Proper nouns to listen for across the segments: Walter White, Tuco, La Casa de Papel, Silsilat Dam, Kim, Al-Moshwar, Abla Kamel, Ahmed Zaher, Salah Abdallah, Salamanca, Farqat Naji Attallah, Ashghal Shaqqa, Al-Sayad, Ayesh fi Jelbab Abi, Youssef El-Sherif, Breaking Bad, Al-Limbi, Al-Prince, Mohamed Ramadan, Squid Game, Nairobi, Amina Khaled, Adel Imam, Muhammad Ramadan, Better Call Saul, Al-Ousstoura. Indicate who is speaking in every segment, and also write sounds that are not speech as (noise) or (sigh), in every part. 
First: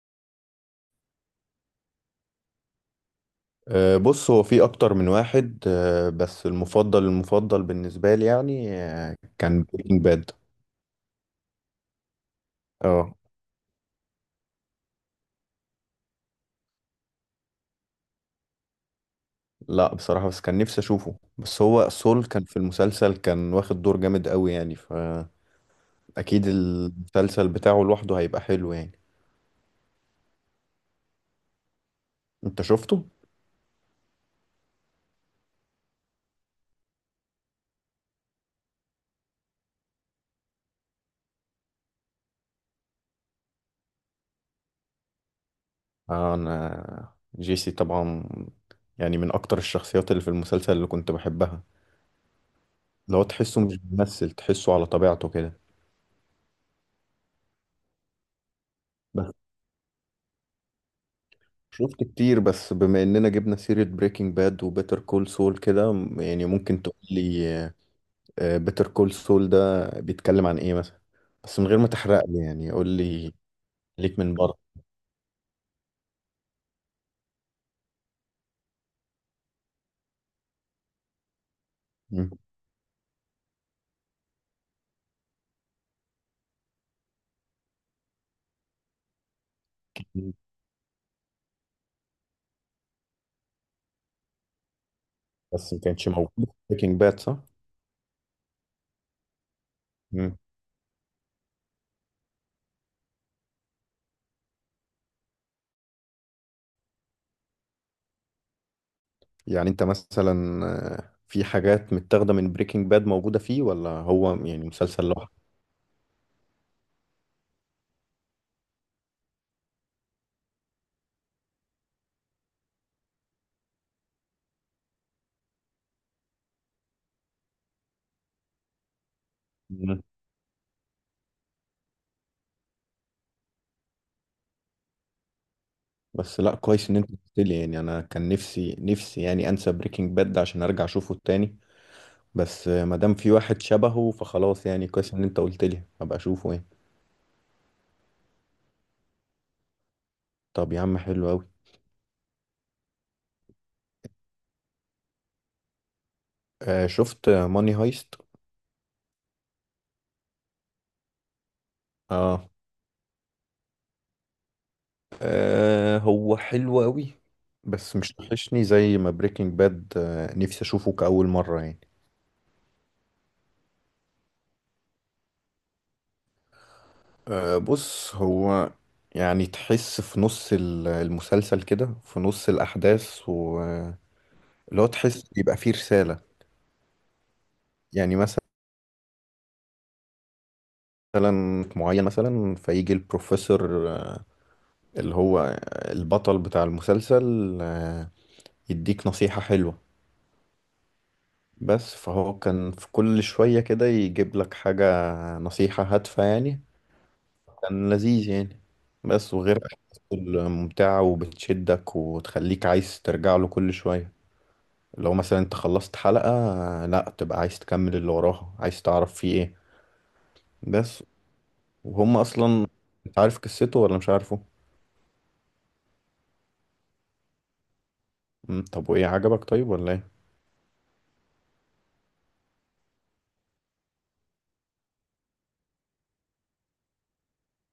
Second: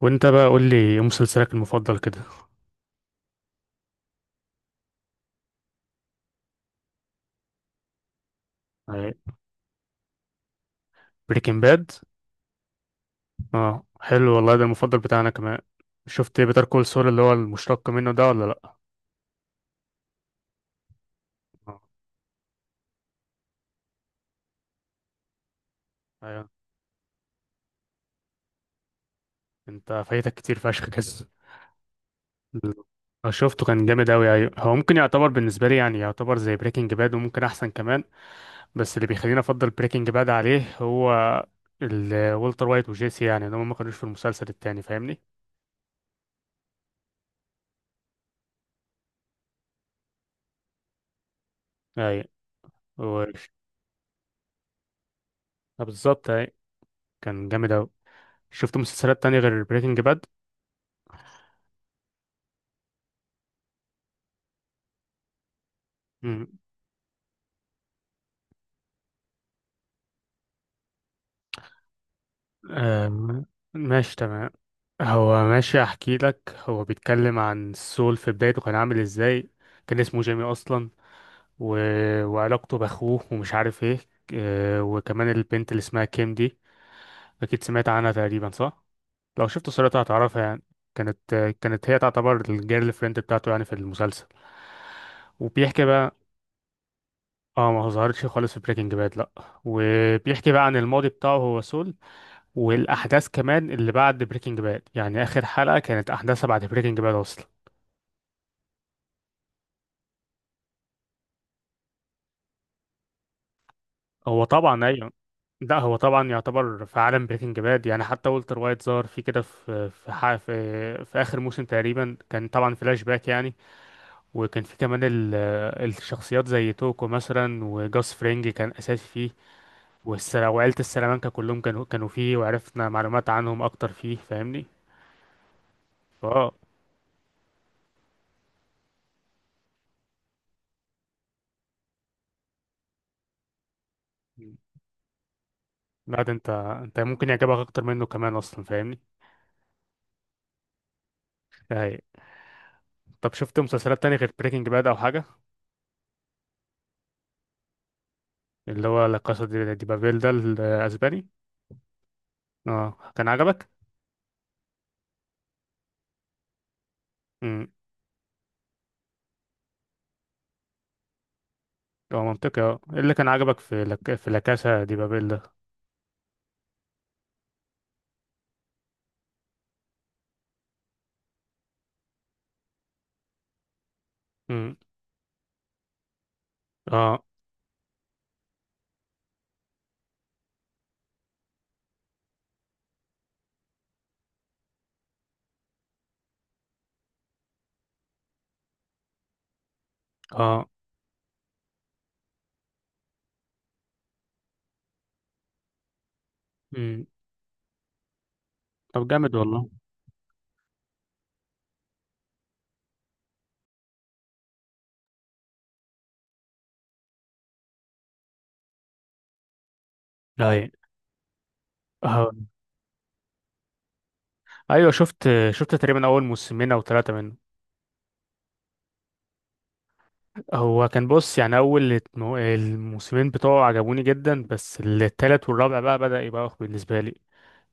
Speaker 1: وانت بقى قول لي ايه مسلسلك المفضل كده.
Speaker 2: بص، هو في اكتر من واحد، بس المفضل المفضل بالنسبه لي يعني، كان بريكنج باد.
Speaker 1: بريكنج باد.
Speaker 2: اه.
Speaker 1: اه حلو والله، ده المفضل بتاعنا كمان. شفت بيتر كول سول اللي هو المشتق منه ده ولا لا؟
Speaker 2: لا بصراحه، بس كان نفسي اشوفه، بس
Speaker 1: اه.
Speaker 2: هو سول كان في المسلسل، كان واخد دور جامد قوي يعني فاكيد
Speaker 1: ايوه.
Speaker 2: المسلسل بتاعه لوحده هيبقى حلو يعني.
Speaker 1: انت فايتك كتير فشخ كده.
Speaker 2: انت شفته؟
Speaker 1: اه، شفته كان جامد اوي. ايوه هو ممكن يعتبر بالنسبه لي، يعني يعتبر زي بريكنج باد وممكن احسن كمان. بس اللي بيخليني افضل بريكنج باد عليه هو والتر وايت وجيسي، يعني ان هم ما كانوش في المسلسل التاني، فاهمني.
Speaker 2: آه، انا جيسي طبعا، يعني من اكتر الشخصيات اللي في المسلسل اللي كنت بحبها.
Speaker 1: ايوه
Speaker 2: لو
Speaker 1: وش-
Speaker 2: تحسه مش بيمثل، تحسه على طبيعته كده.
Speaker 1: اه، بالظبط ايوه. كان جامد اوي. شفت مسلسلات
Speaker 2: بس
Speaker 1: تانية غير بريكنج باد؟
Speaker 2: شفت كتير، بس بما اننا جبنا سيرة بريكنج باد وبيتر كول سول كده يعني
Speaker 1: مم.
Speaker 2: ممكن تقول لي بيتر كول سول ده بيتكلم عن ايه مثلا، بس من غير ما تحرق لي، يعني قول لي
Speaker 1: آم، ماشي
Speaker 2: ليك من
Speaker 1: تمام.
Speaker 2: بره.
Speaker 1: هو ماشي احكي لك، هو بيتكلم عن السول في بدايته كان عامل ازاي. كان اسمه جيمي اصلا و...
Speaker 2: مم.
Speaker 1: وعلاقته باخوه ومش عارف ايه. وكمان البنت اللي اسمها كيم دي، اكيد سمعت عنها تقريبا صح. لو شفت صورتها هتعرفها يعني. كانت كانت هي تعتبر الجيرل فريند بتاعته يعني في المسلسل.
Speaker 2: بس ما
Speaker 1: وبيحكي
Speaker 2: كانتش
Speaker 1: بقى.
Speaker 2: موجودة في بريكنج باد صح؟
Speaker 1: اه ما ظهرتش خالص في بريكنج باد لا.
Speaker 2: مم.
Speaker 1: وبيحكي بقى عن الماضي بتاعه هو سول. والاحداث كمان اللي بعد بريكنج باد، يعني اخر حلقه كانت احداثها بعد بريكنج باد اصلا.
Speaker 2: يعني انت مثلا، آه، في حاجات متاخدة من بريكنج باد موجودة فيه، ولا هو
Speaker 1: هو
Speaker 2: يعني
Speaker 1: طبعا
Speaker 2: مسلسل
Speaker 1: ايوه.
Speaker 2: لوحده؟
Speaker 1: لا هو طبعا يعتبر في عالم بريكنج باد، يعني حتى والتر وايت ظهر في كده في في اخر موسم تقريبا، كان طبعا فلاش باك يعني. وكان في كمان الشخصيات زي توكو مثلا وجاس فرينج كان اساسي فيه.
Speaker 2: مم.
Speaker 1: وعيلة السلامانكا كلهم كانوا فيه، وعرفنا معلومات عنهم اكتر فيه، فاهمني.
Speaker 2: بس
Speaker 1: فاه.
Speaker 2: لا، كويس ان انت قلت لي، يعني انا كان نفسي نفسي يعني انسى بريكنج باد ده عشان ارجع اشوفه تاني. بس ما دام في واحد شبهه فخلاص، يعني كويس ان انت قلت لي، ابقى
Speaker 1: لا ده انت،
Speaker 2: اشوفه يعني.
Speaker 1: انت ممكن يعجبك اكتر منه كمان اصلا، فاهمني.
Speaker 2: طب يا عم حلو قوي.
Speaker 1: طب شفت مسلسلات تانية غير بريكنج باد او حاجة؟
Speaker 2: آه، شفت ماني هايست.
Speaker 1: اللي هو لا كاسا دي بابيل ده الاسباني.
Speaker 2: اه،
Speaker 1: اه كان عجبك؟
Speaker 2: آه، هو حلو قوي،
Speaker 1: امم.
Speaker 2: بس مش وحشني زي ما بريكنج باد، نفسي اشوفه كأول مرة يعني.
Speaker 1: هو منطقي. اه إيه اللي كان عجبك في في لا كاسا دي بابيل ده؟
Speaker 2: آه، بص هو، يعني تحس في نص المسلسل كده، في نص الأحداث ولو
Speaker 1: امم.
Speaker 2: تحس يبقى فيه رسالة.
Speaker 1: اه.
Speaker 2: يعني مثلا معين، مثلا فيجي البروفيسور اللي هو البطل بتاع المسلسل، يديك نصيحة حلوة.
Speaker 1: اه.
Speaker 2: بس فهو كان في كل شوية كده يجيب لك حاجة، نصيحة هادفة يعني.
Speaker 1: امم.
Speaker 2: كان لذيذ يعني.
Speaker 1: طب جامد
Speaker 2: بس وغير
Speaker 1: والله.
Speaker 2: أحداثه ممتعة، وبتشدك وتخليك عايز ترجع له كل شوية. لو مثلا انت خلصت حلقة، لا تبقى عايز تكمل اللي وراها، عايز تعرف فيه ايه.
Speaker 1: اي.
Speaker 2: بس وهم
Speaker 1: اه.
Speaker 2: اصلا، انت عارف قصته ولا مش عارفه؟
Speaker 1: ايوه شفت، تقريبا اول موسمين او ثلاثة منه.
Speaker 2: طب وايه عجبك طيب، ولا ايه؟
Speaker 1: هو كان بص يعني، اول الموسمين بتوعه عجبوني جدا، بس التالت والرابع بقى بدأ يبقى أخ بالنسبة لي.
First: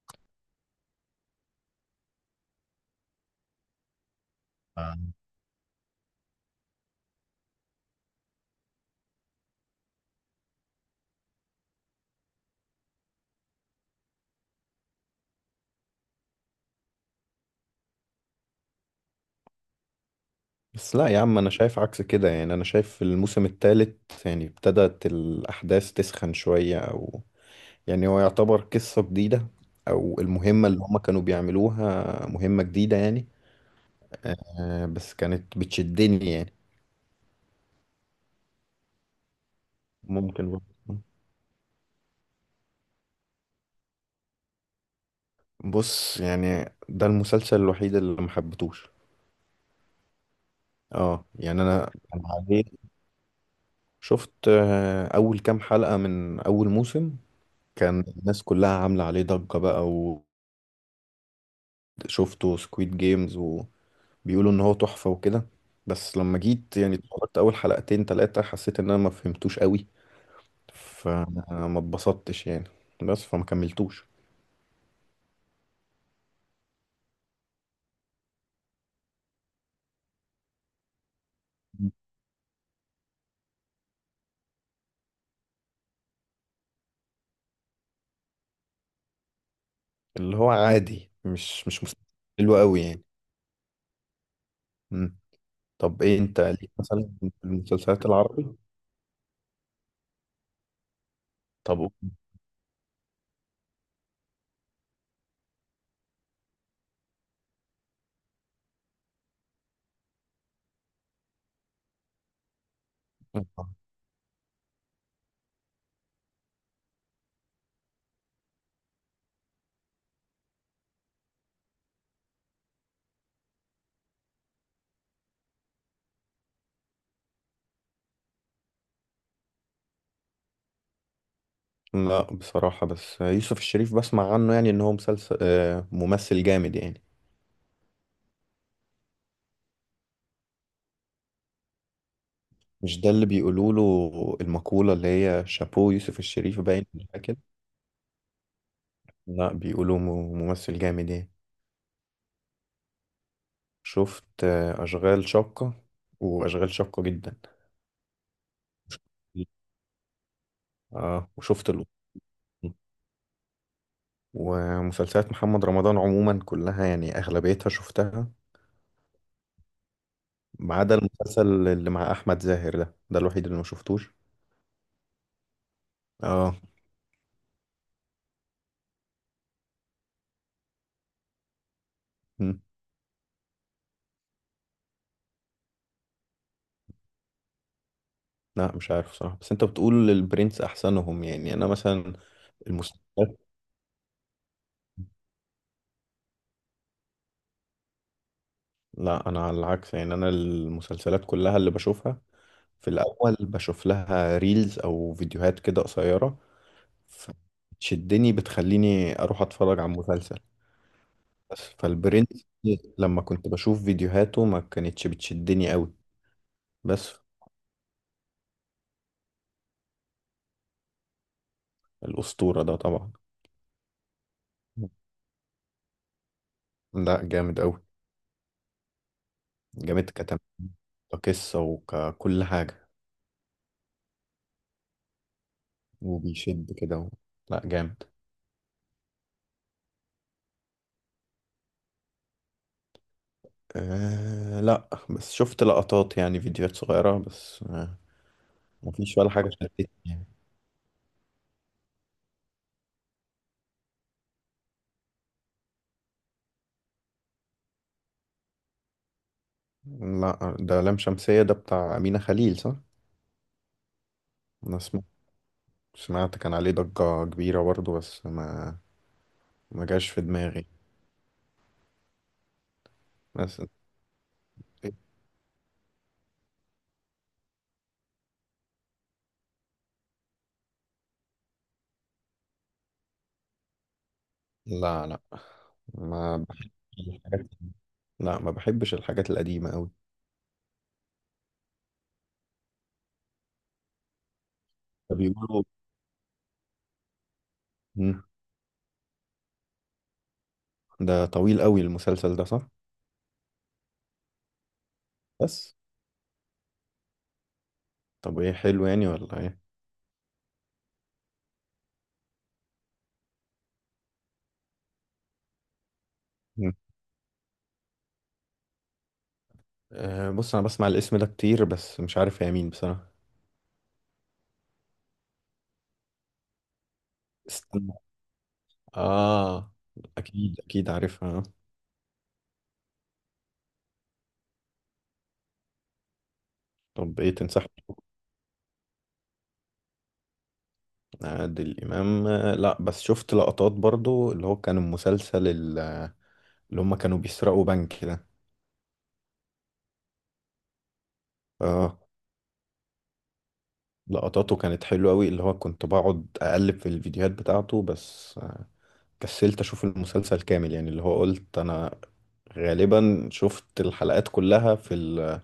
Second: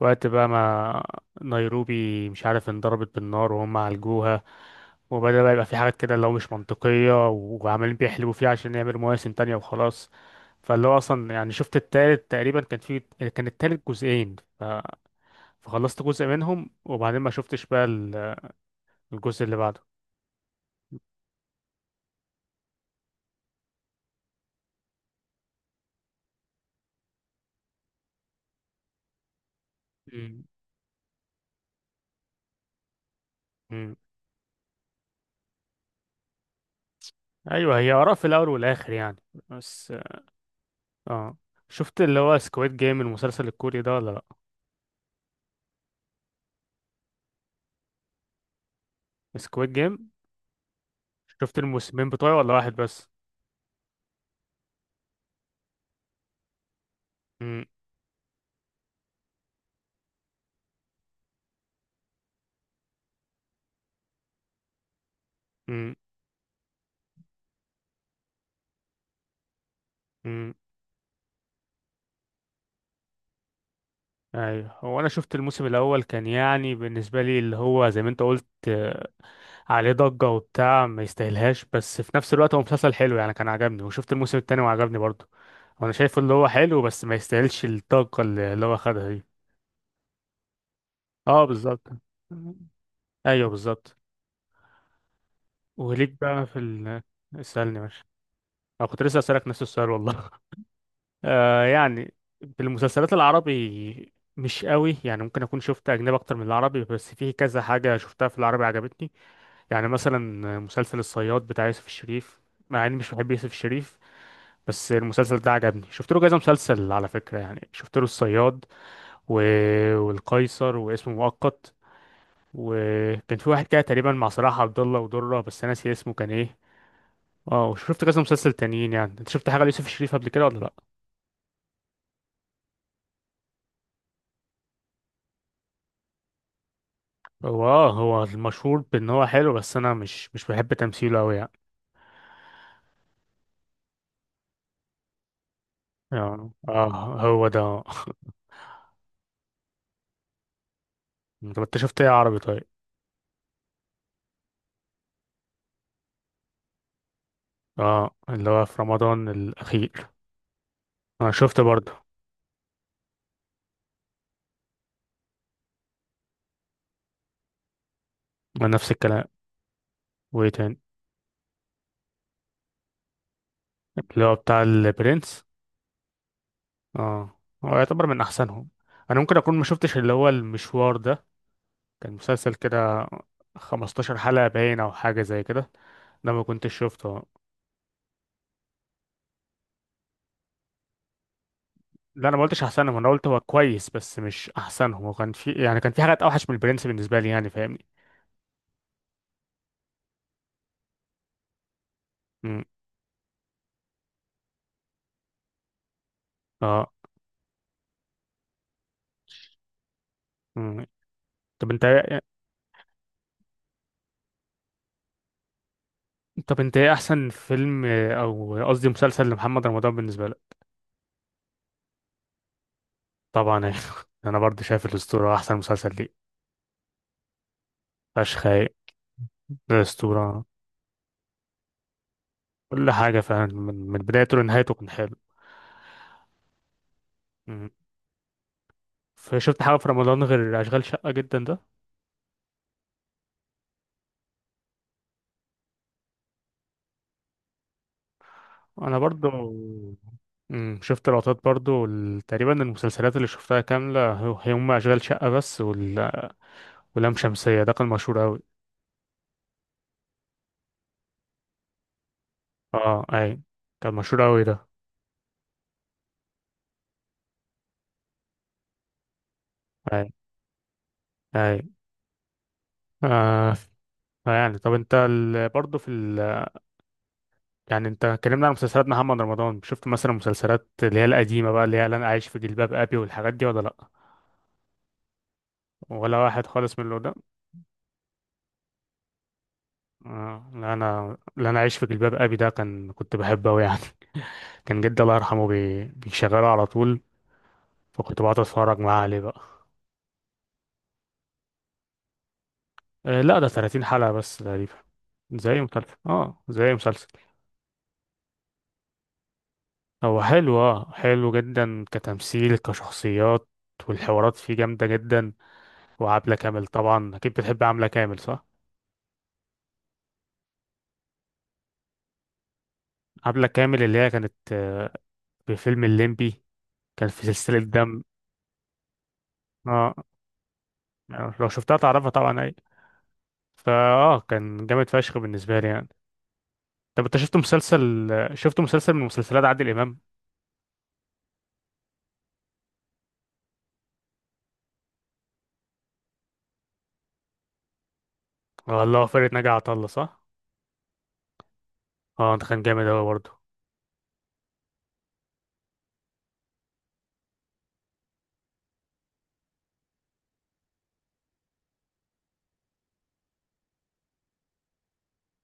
Speaker 1: وقت بقى ما نيروبي مش عارف انضربت بالنار وهم عالجوها، وبدأ بقى يبقى في حاجات كده اللي هو مش منطقية وعمالين بيحلبوا فيها عشان يعملوا مواسم تانية وخلاص. فاللي هو أصلا يعني شفت التالت تقريبا كان في، كان التالت جزئين. فخلصت جزء منهم وبعدين ما شفتش بقى الجزء اللي بعده.
Speaker 2: بس لا يا عم، انا شايف عكس كده، يعني انا شايف في الموسم الثالث يعني ابتدت الاحداث تسخن شوية، او يعني هو يعتبر قصة جديدة، او
Speaker 1: مم.
Speaker 2: المهمة اللي هما كانوا بيعملوها مهمة جديدة يعني.
Speaker 1: مم.
Speaker 2: آه، بس كانت بتشدني يعني.
Speaker 1: أيوه هي آراء في الأول والآخر يعني. بس
Speaker 2: ممكن برضه.
Speaker 1: اه. شفت اللي هو سكويد جيم المسلسل الكوري ده ولا لأ؟
Speaker 2: بص، يعني ده المسلسل الوحيد اللي محبتوش.
Speaker 1: سكويد جيم.
Speaker 2: اه
Speaker 1: شفت
Speaker 2: يعني، انا
Speaker 1: الموسمين
Speaker 2: كان
Speaker 1: بتوعه ولا
Speaker 2: عليه،
Speaker 1: واحد بس؟
Speaker 2: شفت، اول كام حلقة من اول موسم،
Speaker 1: مم.
Speaker 2: كان الناس كلها عاملة عليه ضجة بقى، وشفته سكويد جيمز بيقولوا ان هو تحفة وكده.
Speaker 1: مم.
Speaker 2: بس لما جيت يعني اتفرجت اول حلقتين تلاتة، حسيت ان انا ما فهمتوش قوي،
Speaker 1: مم.
Speaker 2: فما اتبسطتش يعني، بس فما كملتوش.
Speaker 1: ايوه هو انا شفت الموسم الاول كان يعني بالنسبه لي اللي هو زي ما انت قلت، عليه ضجه وبتاع ما يستاهلهاش،
Speaker 2: مم.
Speaker 1: بس في نفس الوقت هو مسلسل حلو يعني، كان عجبني وشفت الموسم التاني وعجبني برضه. وانا شايف اللي هو حلو بس ما يستاهلش الضجه اللي هو خدها دي.
Speaker 2: اللي هو عادي،
Speaker 1: اه
Speaker 2: مش
Speaker 1: بالظبط.
Speaker 2: مش مسلسل حلو قوي يعني.
Speaker 1: ايوه بالظبط.
Speaker 2: مم. طب
Speaker 1: وليك
Speaker 2: ايه انت،
Speaker 1: بقى في
Speaker 2: ليك مثلا في
Speaker 1: اسالني ماشي.
Speaker 2: المسلسلات العربي؟
Speaker 1: انا كنت لسه اسالك نفس السؤال والله. (laughs) آه
Speaker 2: طب قول.
Speaker 1: يعني في المسلسلات العربي مش قوي، يعني ممكن اكون شفت اجنبي اكتر من العربي، بس في كذا حاجه شفتها في العربي عجبتني. يعني مثلا مسلسل الصياد بتاع يوسف الشريف، مع اني مش بحب يوسف
Speaker 2: (laughs)
Speaker 1: الشريف، بس المسلسل ده عجبني. شفت له كذا مسلسل على فكرة يعني، شفت له الصياد و... والقيصر واسمه مؤقت، وكان في واحد كده تقريبا مع صلاح عبد الله ودرة بس انا ناسي اسمه كان ايه. اه وشفت كذا مسلسل تانيين يعني. انت شفت حاجة ليوسف الشريف قبل كده ولا لا؟
Speaker 2: لا بصراحة، بس يوسف الشريف بسمع عنه، يعني ان هو مسلسل، ممثل جامد يعني.
Speaker 1: هو اه، هو المشهور بان هو حلو، بس انا مش بحب تمثيله قوي يعني.
Speaker 2: مش ده اللي بيقولوا له المقولة اللي هي شابو يوسف
Speaker 1: اه
Speaker 2: الشريف باين ولا
Speaker 1: آه،
Speaker 2: كده؟
Speaker 1: هو ده.
Speaker 2: لا، بيقولوا ممثل جامد يعني.
Speaker 1: (laughs) طب انت شفت ايه عربي طيب؟
Speaker 2: شفت، أشغال شاقة، وأشغال شاقة جدا.
Speaker 1: اه اللي هو في رمضان الاخير.
Speaker 2: اه،
Speaker 1: اه شفت
Speaker 2: وشفت الأسطول،
Speaker 1: برضه.
Speaker 2: ومسلسلات محمد رمضان عموما كلها، يعني أغلبيتها شفتها،
Speaker 1: نفس الكلام. وايه
Speaker 2: ما
Speaker 1: تاني؟
Speaker 2: عدا المسلسل اللي مع أحمد زاهر، ده الوحيد اللي ما شفتوش.
Speaker 1: اللي هو بتاع البرنس.
Speaker 2: اه.
Speaker 1: اه. هو يعتبر من احسنهم. انا ممكن اكون ما شفتش اللي هو المشوار ده، كان مسلسل
Speaker 2: مم.
Speaker 1: كده 15 حلقة باين او حاجة زي كده، ده ما كنتش شفته.
Speaker 2: لا مش عارف صراحة، بس انت بتقول البرنس احسنهم، يعني انا مثلا
Speaker 1: لا انا ما قلتش احسنهم، انا قلت
Speaker 2: المسلسلات،
Speaker 1: هو كويس بس مش احسنهم، وكان في يعني كان في حاجات اوحش من البرنس بالنسبة لي يعني، فاهمني.
Speaker 2: لا انا على العكس، يعني انا المسلسلات كلها اللي بشوفها
Speaker 1: امم.
Speaker 2: في الاول بشوف لها ريلز او فيديوهات كده قصيرة،
Speaker 1: اه.
Speaker 2: فتشدني بتخليني اروح اتفرج على مسلسل.
Speaker 1: امم.
Speaker 2: بس
Speaker 1: طب انت إيه،
Speaker 2: فالبرنس لما كنت بشوف فيديوهاته ما كانتش بتشدني قوي.
Speaker 1: طب انت ايه
Speaker 2: بس
Speaker 1: احسن فيلم او قصدي مسلسل لمحمد رمضان بالنسبة لك؟
Speaker 2: الاسطورة ده طبعا،
Speaker 1: طبعا. (laughs) انا برضه شايف الاسطورة احسن مسلسل ليه.
Speaker 2: لا جامد قوي،
Speaker 1: فشخ هايل.
Speaker 2: جامد كتم،
Speaker 1: أسطورة.
Speaker 2: كقصة وككل حاجة،
Speaker 1: كل حاجة فعلا من بدايته لنهايته كان حلو.
Speaker 2: وبيشد كده لا
Speaker 1: مم.
Speaker 2: جامد.
Speaker 1: فشفت حاجة في رمضان غير أشغال شقة جدا ده؟
Speaker 2: أه، لا بس شفت لقطات، يعني فيديوهات صغيرة بس، أه
Speaker 1: أنا
Speaker 2: مفيش
Speaker 1: برضو.
Speaker 2: ولا حاجة شدتني يعني.
Speaker 1: مم. شفت لقطات برضو، تقريبا المسلسلات اللي شفتها كاملة هو- هي هم أشغال شقة بس ولام شمسية ده كان مشهور أوي.
Speaker 2: لا، ده لام شمسية، ده بتاع أمينة خليل صح؟
Speaker 1: اه أي. كان مشهور أوي ده.
Speaker 2: أنا سمعت كان عليه ضجة كبيرة برضه، بس ما جاش
Speaker 1: أي.
Speaker 2: في دماغي.
Speaker 1: أي. آه
Speaker 2: بس.
Speaker 1: يعني. طب أنت برضو في يعني أنت اتكلمنا عن مسلسلات محمد رمضان، شفت مثلا مسلسلات اللي هي القديمة بقى، اللي هي اللي أنا عايش في جلباب أبي والحاجات دي ولا لأ؟
Speaker 2: لا لا،
Speaker 1: ولا
Speaker 2: ما
Speaker 1: واحد خالص من اللي
Speaker 2: بحبش
Speaker 1: ده.
Speaker 2: الحاجات، لا ما بحبش الحاجات القديمة قوي.
Speaker 1: لا انا عايش في جلباب ابي ده كان كنت بحبه قوي يعني. (laughs) كان جدي الله يرحمه
Speaker 2: بيقولوا.
Speaker 1: بيشغله على طول، فكنت
Speaker 2: مم،
Speaker 1: بقعد اتفرج معاه عليه بقى.
Speaker 2: ده طويل قوي المسلسل ده صح؟
Speaker 1: لا ده 30 حلقة بس تقريبا. زي
Speaker 2: بس،
Speaker 1: مسلسل اه زي مسلسل.
Speaker 2: طب ايه، حلو يعني ولا ايه؟
Speaker 1: هو حلو، اه حلو جدا كتمثيل كشخصيات، والحوارات فيه جامدة جدا، وعبلة كامل
Speaker 2: مم.
Speaker 1: طبعا. اكيد بتحب عبلة كامل صح؟
Speaker 2: أه، بص انا بسمع الاسم ده كتير، بس مش عارف هي مين بصراحة.
Speaker 1: عبلة كامل اللي هي كانت في فيلم الليمبي، كان في سلسلة
Speaker 2: استنى.
Speaker 1: دم.
Speaker 2: اه،
Speaker 1: اه.
Speaker 2: اكيد اكيد عارفها، آه.
Speaker 1: لو شفتها تعرفها طبعا. فاه كان جامد فشخ بالنسبه لي يعني. طب انت
Speaker 2: طب ايه
Speaker 1: شفت
Speaker 2: تنصحني؟
Speaker 1: مسلسل، شفت مسلسل من مسلسلات عادل امام؟
Speaker 2: عادل امام، لا بس شفت لقطات برضو، اللي هو كان المسلسل اللي هم كانوا بيسرقوا بنك كده.
Speaker 1: والله فرقة ناجي عطا الله صح.
Speaker 2: اه،
Speaker 1: اه ده كان جامد اوي برضه.
Speaker 2: لقطاته كانت حلوة قوي، اللي هو كنت بقعد اقلب في الفيديوهات بتاعته، بس، كسلت اشوف المسلسل كامل يعني، اللي هو قلت انا غالبا شفت الحلقات كلها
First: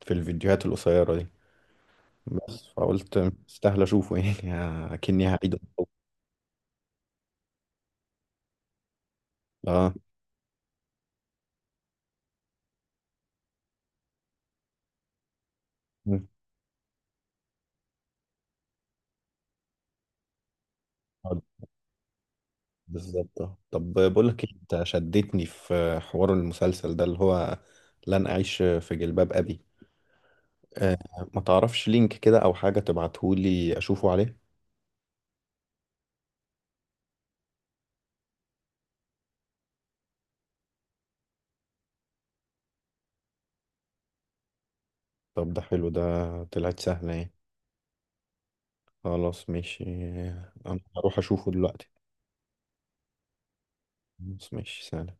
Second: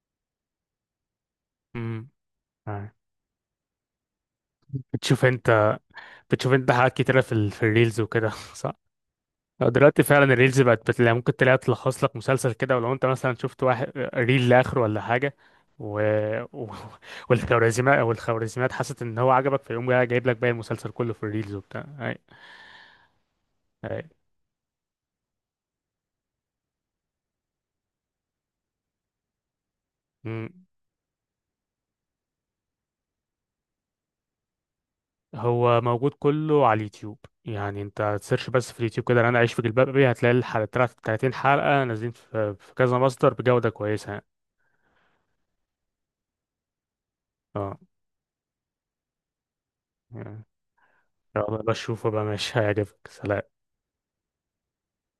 Speaker 2: في الفيديوهات القصيرة دي.
Speaker 1: امم.
Speaker 2: بس
Speaker 1: آه.
Speaker 2: فقلت استاهل اشوفه يعني،
Speaker 1: بتشوف
Speaker 2: اكني هعيد.
Speaker 1: انت، بتشوف انت حاجات كتيره في في الريلز وكده (laughs) صح؟ آه،
Speaker 2: اه.
Speaker 1: دلوقتي فعلا الريلز بقت بتلاقي، ممكن تلاقي تلخص لك مسلسل كده ولو انت مثلا شفت واحد ريل لاخره ولا حاجه و...
Speaker 2: مم.
Speaker 1: و... والخوارزميات، حست ان هو عجبك فيقوم جاي جايب لك باقي المسلسل كله في
Speaker 2: آه،
Speaker 1: الريلز وبتاع اي.
Speaker 2: بالظبط، آه. طب بقول لك إيه، انت شدتني في حوار المسلسل ده اللي هو لن اعيش في جلباب ابي.
Speaker 1: اي.
Speaker 2: آه، ما تعرفش لينك كده او حاجة تبعتهولي اشوفه عليه؟
Speaker 1: هو موجود كله على اليوتيوب يعني. انت تسيرش بس في اليوتيوب كده انا عايش في جلباب ابي هتلاقي الحلقة، 30 حلقة نازلين في كذا مصدر بجودة كويسة يعني.
Speaker 2: طب ده حلو ده، طلعت سهلة. ايه،
Speaker 1: اه
Speaker 2: خلاص ماشي.
Speaker 1: يعني.
Speaker 2: انا هروح اشوفه
Speaker 1: يلا
Speaker 2: دلوقتي.
Speaker 1: بشوفه بقى ماشي، هيعجبك. سلام.
Speaker 2: خلاص، ماشي، سلام.